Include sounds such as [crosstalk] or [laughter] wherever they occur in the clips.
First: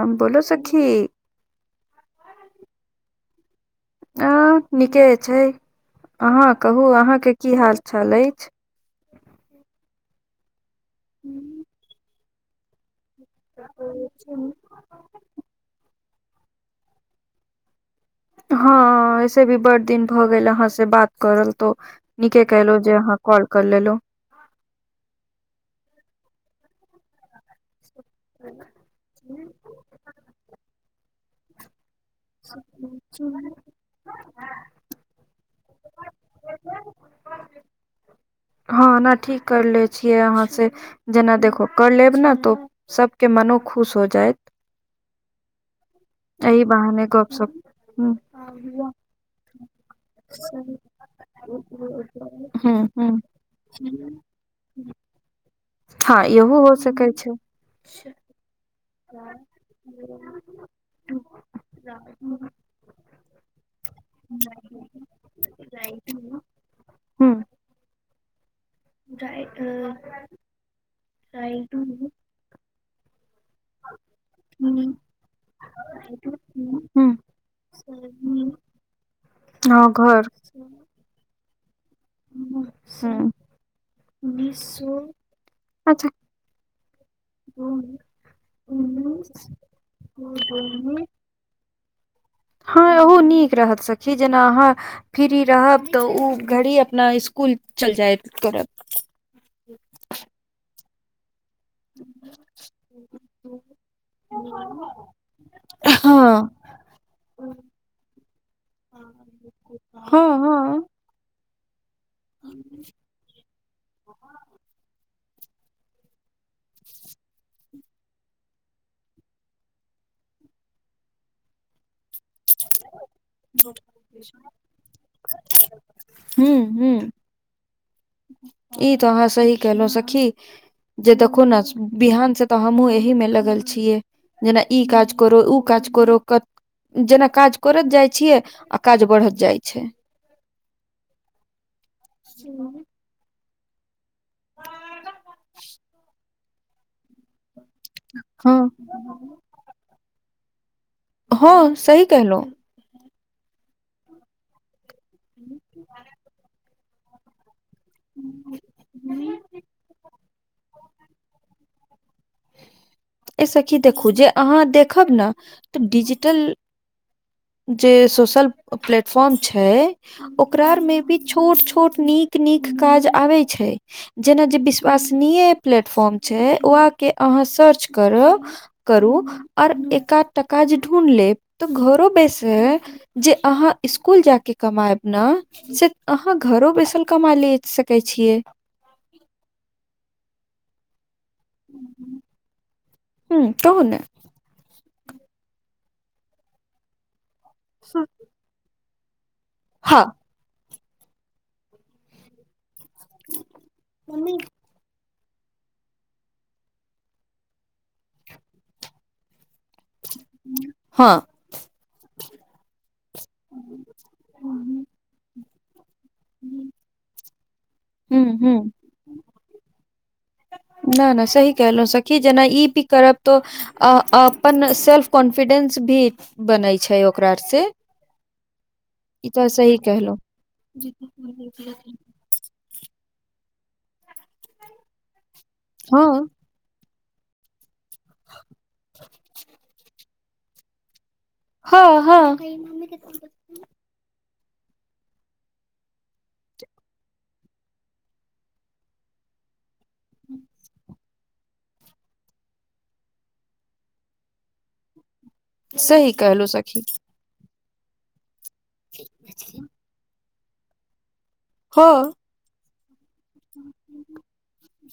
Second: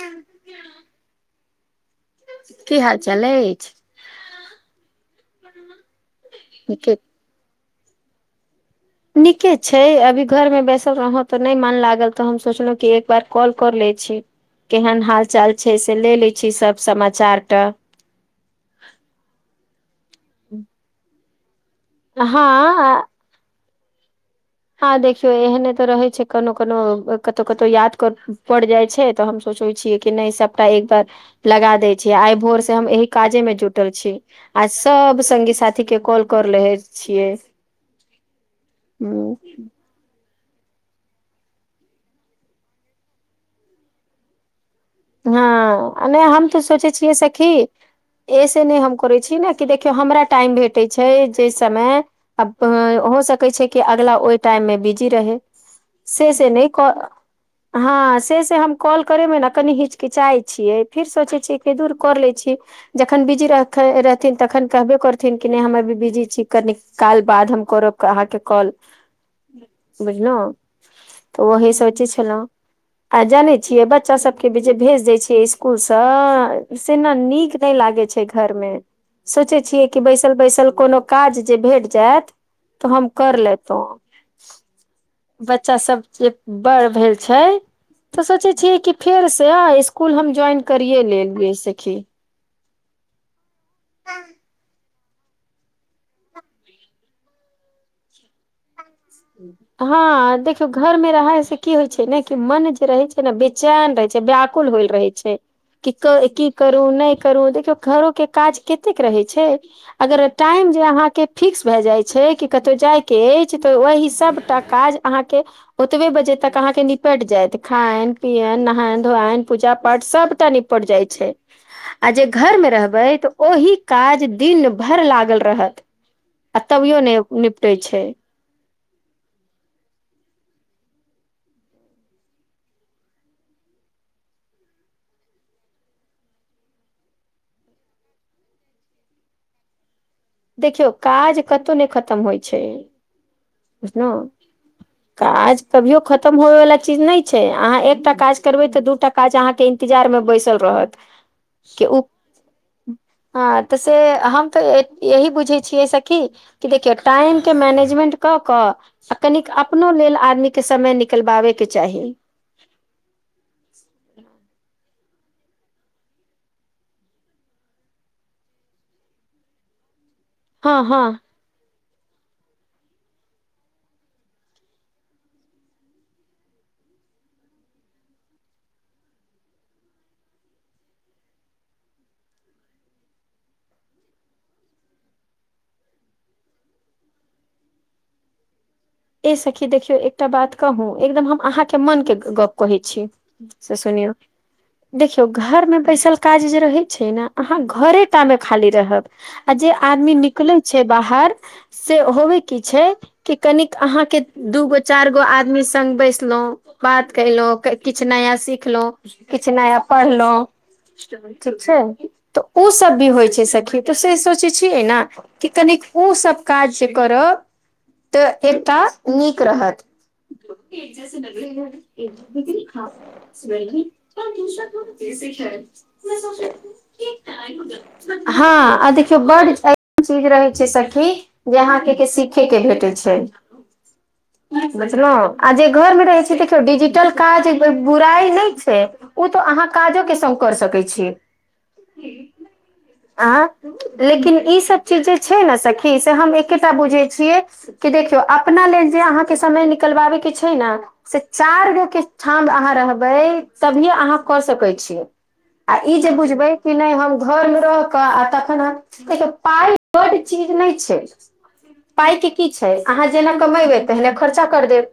ह बोलो सखी की हाल चाल अइछ आ नीके अछै अहाँ कहू निकेत अहाँके की हाल चाल अइछ नीके छै अभी घरमे बैसल रहौं तऽ नै मन लागल तऽ हम सोचलहुँ कि एक एक बार कॉल कर ल लै छी केहन हाल चाल छै से ले ले छी सब समाचार के हँ ऐसे भी बड़ दिन भ गेल अहाँ से बात करल तो नीके कलहु जे हँ अहाँ कॉल कर लेलो हँ देखियौ एहने त रहै छै कनो कोनो कतहु कतहु याद पड़ जाइ छै तऽ हम सोचे छियै कि नहि सबटा एकबार लगा दे छय छी आइ भोर से हम एहि काजे में जुटल छी आ सब संगी साथी के कॉल कर रहे छिय हँ न ठीक कर ले छिय अहाँ से जेना देखो कर लेब ने तो सबके मनो खुश हो जाइत हँ नहि हम तऽ एहि सोचे बहाने छियै से गपशप कि ह ऐसे नय हम करै छी ने कि देखियौ हमरा टाइम भेटै छै जे समय आब ह ह हो सकै छै कि अगला ओहि टाइम मे बिजी रहै हँ से से इहो नइ हो क सकै छै हँ से से हम कॉल करेमे ने कनि हिचकिचाइ छिय फिर सोचै छियै कि दूर कर लै छियै जखन बिजी रहथिन तखन कहबे करथिन कि नै हम अ भी बिजी छी कनिक काल ह बाद हम करब अहाँके कॉल बुझलहुँतऽ ओही सोचै छलहुँ आ जानै छियै बच्चा सब सबके जे भेज दै छिय स्कूल सँ ह सेना नीक नहि लागै छै घर मे सोचै हँ छियै कि घर बैसल बैसल कोनो काज जे भेट जायत तऽ हम ह कर लेतों बच्चा अच्छा सब जे बड़ भेल छै तऽ सोचै छियै कि फेर तय स्कुल हम ज्वाइन करए लेलए सखी हाँ ओहो नीक रहत सखी जेना अहाँ फिरीरहब त ओ घड़ी अपना स्कुल चलि जायब करब हँ देखियौ घर में रहै से की होइ छै ने कि मन जे रहै छै ने बेचैन रहै छै व्याकुल होइल रहै छै कि क की हँ करूँ नहि करूँ देखियौ घरोे के काज कतेक रहै छै अगर हँ टाइम हँ जे अहाँके फिक्स भए जाइ छै कि कतो जायके अछि त वहि सबटा काज अहाँके ओतबे बजे तक अहाँके निपट जायत खायन पियन नहायन धोयन पूजा पाठ सभटा निप पर जाइ छै आ जे घरमे रहबै त ओहि काज दिन भरि लागल रहत हूँ आ त बयो ने निपटे छै इ तो अहाँ सही केलहुं सखी जे देखू ने बिहान से तऽ हमहूँ एहि में लगल छियै जेना ई काज करो उ काज करो जेना काज करइत जाइ छियै आ काज बढ़त जाइ छै देखियौ काज कतौ नै खतम होइ छै बुझलहु काज कभियो खतम होे वाला चीज नै छै अहाँ एकटा काज हँ करबै त दूटा काज अहाँ के इंतजार में बैसल रहत हँ के उ सही केहलो हँ से त से हम त यही बुझै छियै से सखी देखिये टाइम के मैनेजमेंट क क आ कनिक अपनो लेल आदमी के समय निकलबाबेके चाही ए सखी देखु त खुद अहाँ देखब न त डिजिटल जे सोशल प्लेटफॉर्म छै ओकरा आर हँ में हँ भी छु छोट छोट नीक नीक काज आबै छै जेना जे विश्वसनीय प्लेटफॉर्म छै ओआके अहाँ सर्च करू करू और एकाध टा काज ढूँढ़ लेब त घरो बस हे जे अहाँ स्कुल जाके कमायब ने से अहाँ घरो बैसल कमा ले सकै छिय ए सखी देखियौ एकटा बात कहू एकदम हम अहाँ के मन के गप कहे छी ह कहू ने देखियो घरमे बैसल काज जे रहैत छै ने अहाँ हँ घरेटा मे खाली रहब आ जे हँ आदमी निकलै छै बाहर से होबे की छे कि अहाँ के दुगो चार गो एगो आदमी संग बैसलो बात कयलो किछ नया सिखलो किछ नया कहलो ठीक छै त ओ सब भी होइ छै सखी तसे सोचै छियै ने कि कनी ओसब काज जे करब तऽ ह ह एकटा नीक रहत ना ना सही कहलहुँ सखी जेना ई भी करब तो [unintelligible] अ अपन सेल्फ कॉन्फिडेंस भी बनै छै ओकरा से हँ आ देखियौ ई तऽ बड एन सही कहलहुँ चीज रहे छै सखी जे अहाँ के सी ठीके भेटै छै जे घर मे रहै हँ छै देखियौ डिजिटल काज बुराइ नहि छै ओ तऽ अहाँ काजो के संग क सकै छीयै हँ हँ आं लेकिन ई सब चीज जे छै न सखी से हम एकेटा बुझै छियै कि देख केओ अपना लेल जे अहाँके समय निकलबा बैके छै न से चारगो के ठाँ अहाँ रहबै तभी य अहाँ क सकै छीयै आ ई जे सही कहलहुँ बुझबै कि सखी नै हम घर मे रहके आ तखन हम पाइ बड चीज नै छै हँ पाइ के की छै अहाँ जेना कमेबै तेने खर्चा कर देब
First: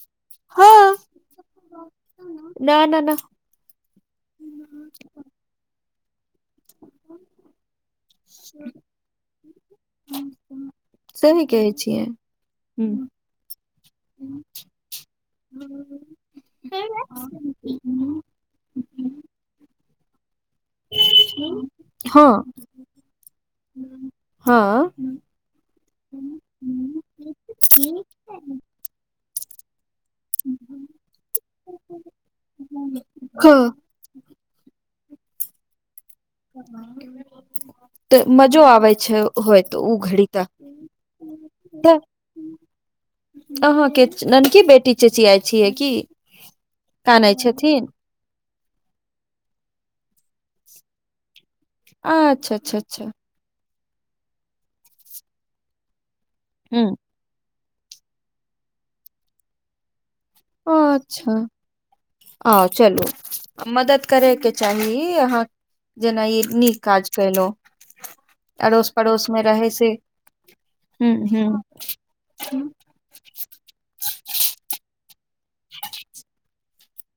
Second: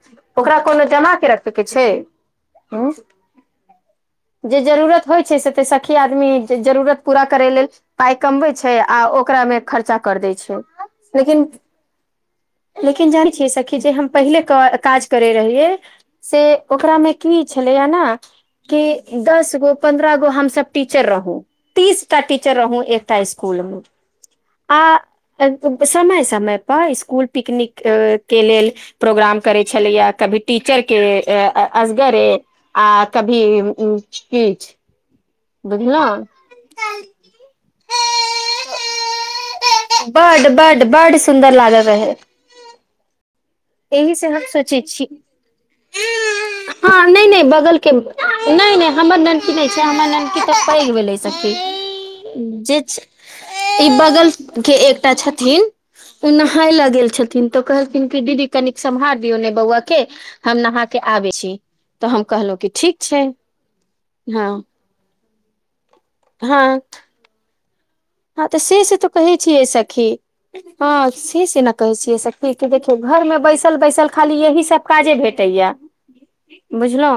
ओकरा कोनो जमा के रखे के छय न न न जे जरूरत होइ छै से त सखी आदमी जे जरूरत पूरा करे लेल पाय कमबै छै आ ओकरा मे खर्चा कर दै छै लेकिन छि लेकिन जानै छियै सखी जे हम पहिले क काज करै रहियै से ओकरा मे की छलैया न कि दस गो पन्द्रह गो हमस टीचर रहुँ तीसटा हँ टीचर रहुँ एकटा स्कुल में हँ आ समय समय पर इस्कूल पिकनिक के लेल प्रोग्राम करै छलैया कभी टीचर के असगरे आ कभी अ किछ बुझलौं त मजा आबऐ छै होइ त ओ घड़ी त बड बड बड सुन्दर लागत रहै अहाँके एहि से हम ननकी सोचै बेटी छी चेचियाइ छियै की हँ नै कानै नै बगल छथिन के नै नहि हमर नन्नकी नहि छै हमर नन्नकी तऽ पैघ भेले छै सखी अच्छा अच्छा जे छ अच्छा ई बगल के एकटा छथिन ओ नहाय ल हूँ गेल छथिन तऽ कहलथिन क दीदी कनिक सम्हार दियौ ने बौआ के हम नहा के आबै छी तऽ हम कहलहुँ अं कि ठीक चलू छै मदद करय हँ के चाही अहाँ जेना इ हँ निक काज कैलो हँ त से से तऽ कहै छियै सखी ह हँ से ह से नहि कहै छियै सखी देख घर में बैसल बैसल खाली यही सब काजे भेटैया बुझलउ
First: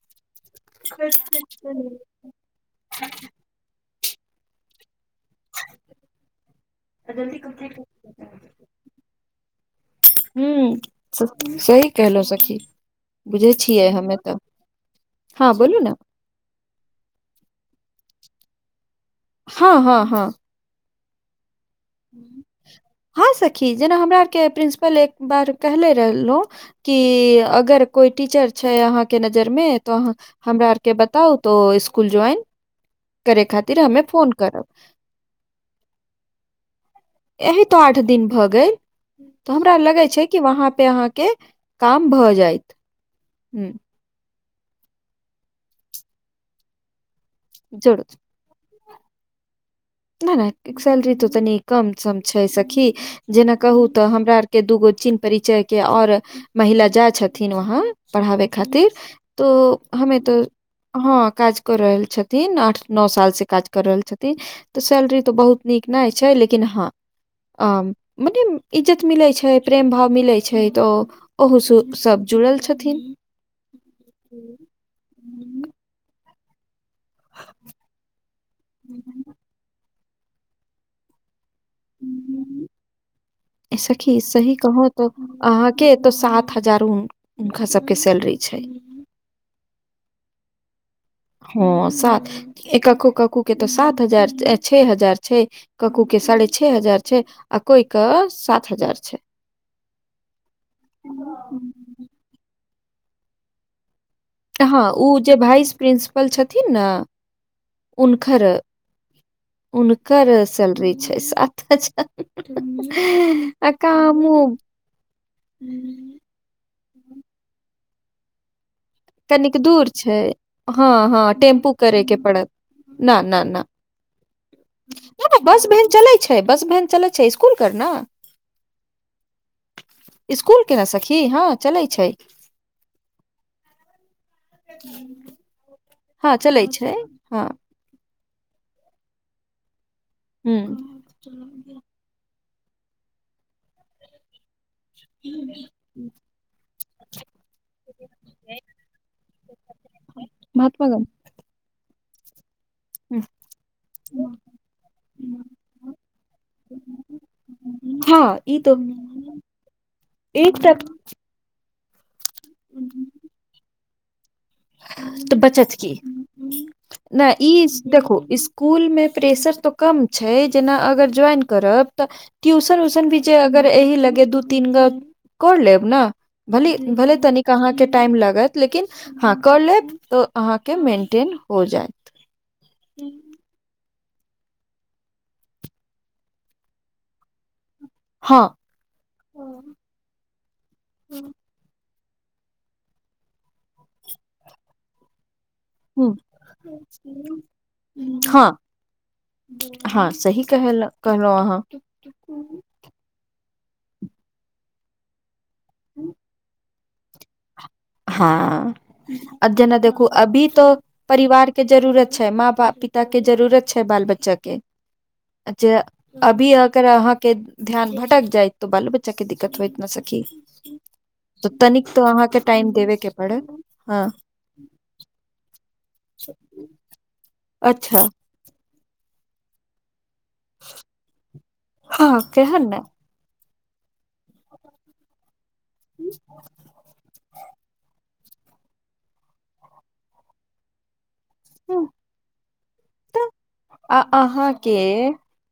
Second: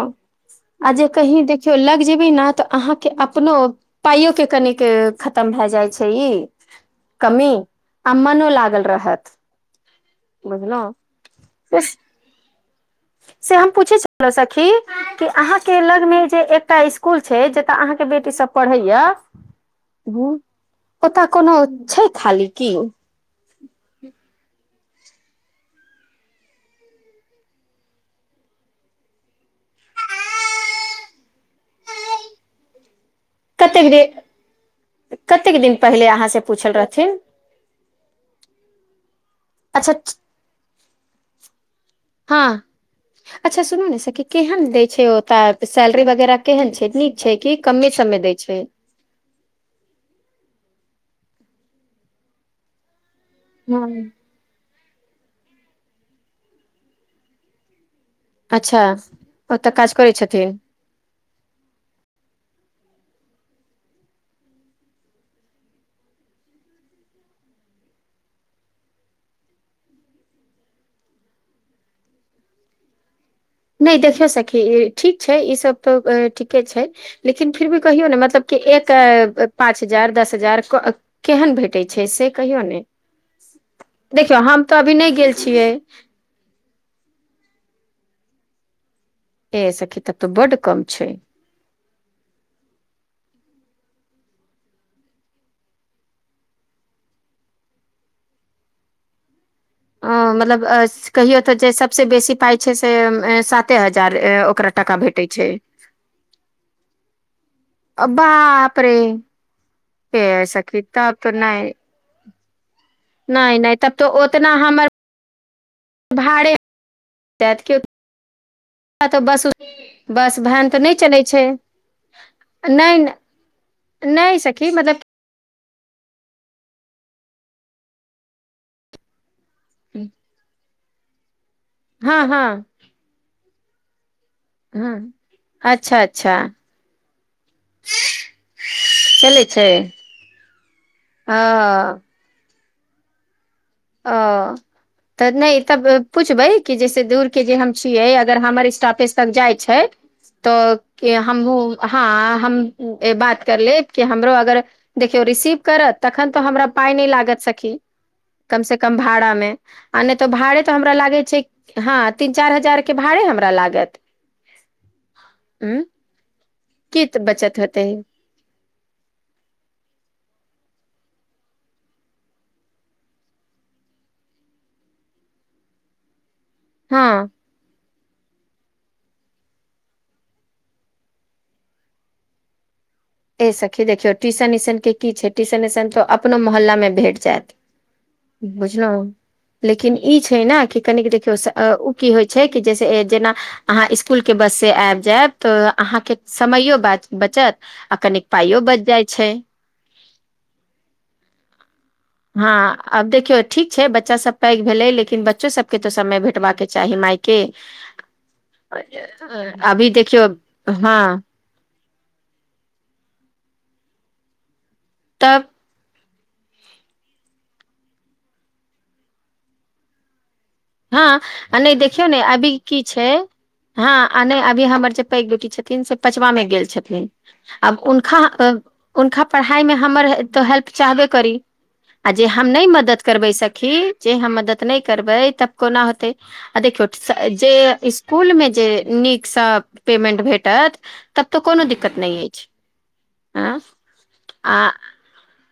आ जे कही देखियौ लग जेबै ने तऽ अहाँ के अपनो पाइयो के कनिक खतम छ इ कमी आ मनो लागल रहत ह बुझलहुँ से सही कहलो सखी बुझै से हम छियै पूछै हमे छलहु तऽ सखी कि हँ अहाँ बोलू के ने लगमे जे एकटा स्कुल छै जतऽ अहाँ के बेटी सब पढ़ैया हँ हँ हँ हु ओताऽ कोनो छै खाली कि हँ सखी जेना हमरा आर के प्रिंसिपल एक बार कहले रहलहु कि अगर कोइ टीचर छै अहाँ के नजरमे तऽ अहाँ हमरा आर के बताउ तो इसकुल ज्वइन करै खातिर कतेक दे हमे फोन करब कतेक दिन पहिले अहाँ से पूछल रहथिन एही तो आठ दिन भऽ गेल हमरा अच्छा लगे छै कि वहाँ पे अहाँ के काम भऽ हँ जायत अच्छा सुनू ने सखी केहन दय छै ओत सैलरी वगैरह केहन छै नीक छै कि कमे जरूर समे दै छै नहि नहि सैलरी तो तनी कम सम छै सखी जेना कहू हँ तऽ हमरा आर के दूगो चीन्ह परिचय के और महिला जा छथिन वहाँ पढ़ावे अच्छा खातिर तो ओतऽ काज करै हमे तो छथिन हँ काज कऽ रहल छथिन आठ नअ साल सँ काज कर रहल छथिन सैलरी तऽ बहुत नीक नहि छै लेकिन हँ आ मने इज्जत मिलैत छै प्रेम भाव मिलैत छै तऽ ओहो सु सभ जुड़ल छथिन नहि देखियो सखी ठीक छै ई सब तऽ ठीके छै लेकिन फिर भी कहियौ ने मतलब कि एक पाँच हजार दस हजार केहन भेट कटै छै से कहियौ ने ए सखी देखियौ सही हम तऽ अभी नहि गेल छियै हजारो हुनका सबके सैलरी छै ए सखी तब तो बड कम छै हँ सात एकक्को कको के तऽ सात हजार छ हजार छै ककू के साढ़े छे हजार छै आ कोई के सात हजार छै अ मतलब कहियो तऽ जे सबस बेसी पाइ छै से कते हजार ओकरा टाका भेटै छै प्रिन्सिपल छथिन ने हुनकर बाप रे हुनकर ए सखी सैलरी तब छै तऽ सात नहि नहि हजार नहि तब तो कामो ओतना हमर [inaudible] भाड़े [unintelligible] तऽ बस कनिक दूर छै बस भहन तऽ हँ नहि चलै हँ छै टेम्पू करे के पड़त नहि न न न नहि नहि सखी नहि बस भेन चलैत छै बस भेन चलैत छै स्कूल कर ने स्कूल के ना सखी हँ चलैत छै हँ हँ हँ अच्छा अच्छा हँ चलै छै हँ चलै छै ह्म ओ [unintelligible] ओ तऽ नहि तब पूछबै कि जैसे दूर हम छियै अगर हमर स्टाफ तक जाइ छै महात्मा तऽ हमू हँ हमू गाँधी बात कर ले कि हमरो अगर देखियौ रिसीव करत तखन तऽ हमरा पाइ नहि लागत सखी हँ ई कम तो से कम भाड़ा मे आ नहि तऽ भाड़े तऽ एकटा हमरा लागे छै हँ तीन चारि हजारके भाड़े हमरा लागत तऽ बचत उं की की नहि बचत ई होतै देखू इ स्कूल मे प्रेशर तऽ कम छै जेना अगर ज्वाइन करब तऽ ट्यूशन उशन भी जे अगर एहि लगे दू तीन गो कर लेब ने भले भले हँ तनिक अहाँके टाइम लागत लेकिन हँ कर लेब तऽ अहाँके मेन्टेन हो जायत ह [inaudible] ए सखी देखियौ टीशन इसन के की छै टीशन तो अपनो मोहल्ला मे भेट जायत हँ बुझलहुँ लेकिन ई छै ने कि कनिक देखियौ से ओ की होइ छै कि जैसे जेना अहाँ स्कूल के बस से आबि जायब तऽ अहाँके समयो बचत आ कनिक हँ पाइयो बचि जाइत छै हँ सही कह कहलहु अहाँ हँ आब देखियौ ठीक छै बच्चा सब पैघ भेले लेकिन बच्चो सब के तो समय भेटबाका के चाही मायके हँ आ जेना अभी देखू देखियौ अभी तऽ हँ परिवार के जरूरत छै माँ पिता के जरूरत छै बाल बच्चा के तब जे अभी अगर अहाँके ध्यान भटक जाइ तऽ बालो बच्चाे दिक्कत हो इतना सखी हँ तऽ नहि तनिक तो देखियौ ने अहाँके अभी टाइम की देबे छै के पड़त हँ नहि अभी हमर जे पैघ बेटी छथिन से पचवाँ मे गेल छथिन आब अच्छा हुनका हुनका पढ़ाइ मे हमर तो हेल्प चाहबे करी आ हँ जे हम नहि केहन ने मदद करबै सखी जे हम मदद नहि करबै तब कोना होतै आ देखियौ जे स्कूल मे जे नीकसँ पेमेंट भेटत तब तऽ कोनो दिक्कत नहि अछि तऽ हाँ आ आ अहाँके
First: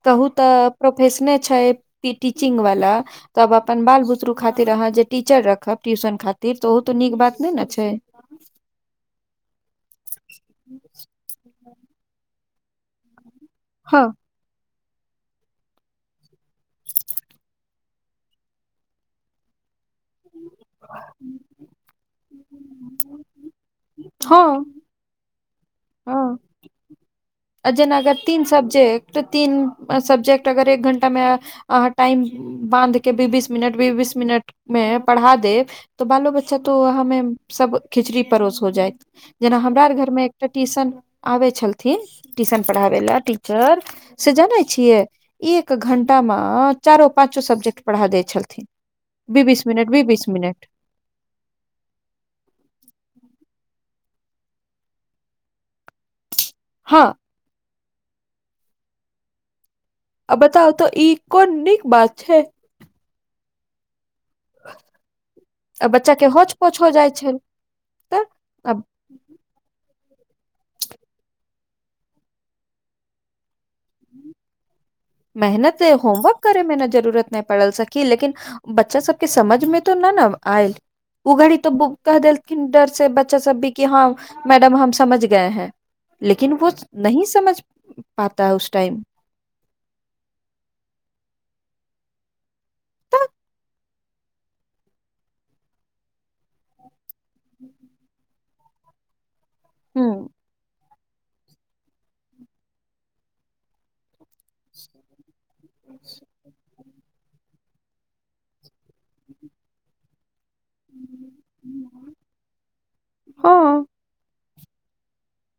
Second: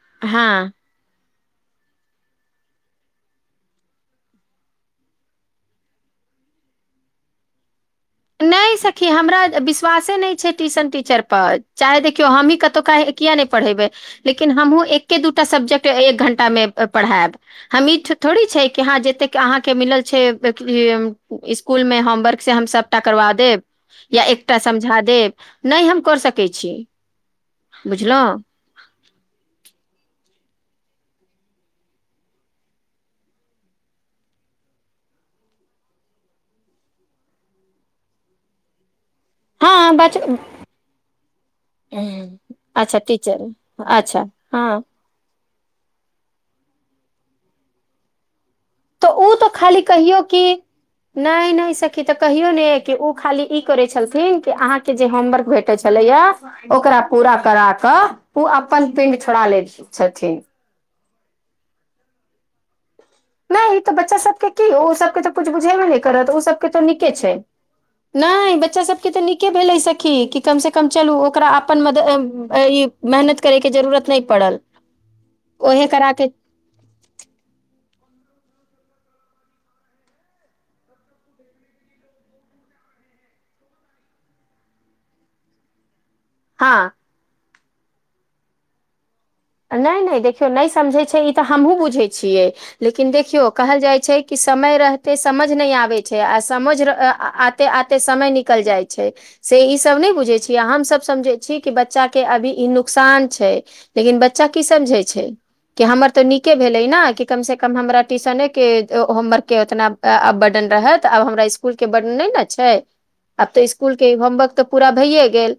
कहू हँ तऽ प्रोफेशने छै टीचिंग वाला तब अपन बाल बुतरू खातिर अहाँ जे टीचर रखब ट्यूशन खातिर तऽ ओ तऽ नीक बात नहि ने छै नहि सखी हमरा विश्वासे नहि छै ट्यूशन टीचर पर चाहे देखियौ हमहीं कतहु काह किया नहि पढ़ेबै हँ लेकिन हमहुँ एके दूटा सब्जेक्ट एक घंटा मे पढ़ायब हमीठ थोड़ी छै कि हाँ जतेक अहाँ के मिलल स्कुल मे होमवर्क से हम सबटा करबा देब या एकटा हँ समझा देब नहि हम कर हँ सकै छियै जेना अगर तीन सब्जेक्ट तीन सब्जेक्ट अगर एक घण्टामे अहाँ टाइम बान्ध के बी बीस मिनट बी बीस मिनट मे पढ़ा देव तऽ बालो बच्चा तो हमे सब खिचड़ी परोस हो जाइ जेना हमरा आर हँ बच घरमे एकटा ट्यूशन आबै छलथिन ट्यूशन अच्छा पढ़ाबै ला टीचर अच्छा से जानै हँ छियै एक घंटामे चारो पाँचो सब्जेक्ट पढ़ा दै छलथिन तऽ ओ बी तऽ बीस खाली मिनट बी कहियौ बीस कि मिनट नहि नहि सखी तऽ कहियौ ने कि ओ खाली ई करै छलथिन कि अहाँके जे होमवर्क भेटे छलैया ओकरा हँ पूरा करा कऽ ओ अपन पिंड छोड़ा लै छै आ बताउ तऽ ई कोन नीक बात छै नहि ई तो बच्चा सब ओ सबके तऽ कछु बुझेबे आ नहि बच्चा के करत ओ होच सबके पोच तऽ हो जाइ निके छै तऽ नहि आ बच्चा सब तऽ नीके भेल सखी कि कमसँ कम चलू ओकरा अपन मदद ई मेहनत करैके जरूरत नहि पड़ल मेहनत ओहे करा के होमवर्क करे मे ने जरूरत नहि पड़ल सकी लेकिन बच्चा सबके समझ मे तो नहि ने आयल ओ घड़ी तो कह देलथिन डर से बच्चा सब भी कि हँ मैडम हम समझ गए हैं लेकिन वो हँ नहि समझ पाता है उस टाइम नहि नहि देखियौ नहि समझै छै ई तऽ हमहुँ बुझैत छियै लेकिन तऽ देखियौ कहल जाइ छै कि समय रहते समझ नहि आबैत छै आ समझ आते आते समय निकल जाइ छै से ई सब नहि हम्म बुझे छियै हमस समझे कि बच्चा के अभी इ नुकसान छै लेकिन बच्चा की समझै छय कि हमर तऽ नीक के भेलै ने कि कम से कम हमरा टिशने के होमवर्क के उतना अ आब वर्डन रहत आब हमरा स्कूल के वर्न नहि ने छै आब तऽ हाँ स्कूल होमवर्क तऽ पूरा भैयए गेल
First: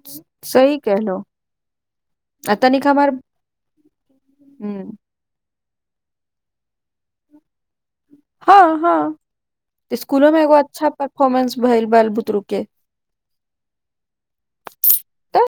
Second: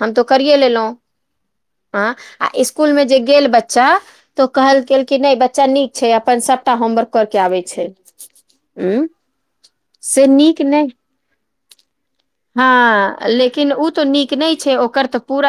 हम तो करिए सही लेलहु कहलो हँ आ इ तनिक स्कूल में हमर जे गेल बच्चा तो कहलक हम्म कि नै बच्चा नीक छै अपन सभटा होमवर्क कर के आबै छै हँ हँ उ से इस्कूलोमे एगो नीक अच्छा नहि परफॉर्मन्स भेलल बाल बुतरुक हँ लेकिन उ तो नीक नहि छै ओकर तऽ पूरा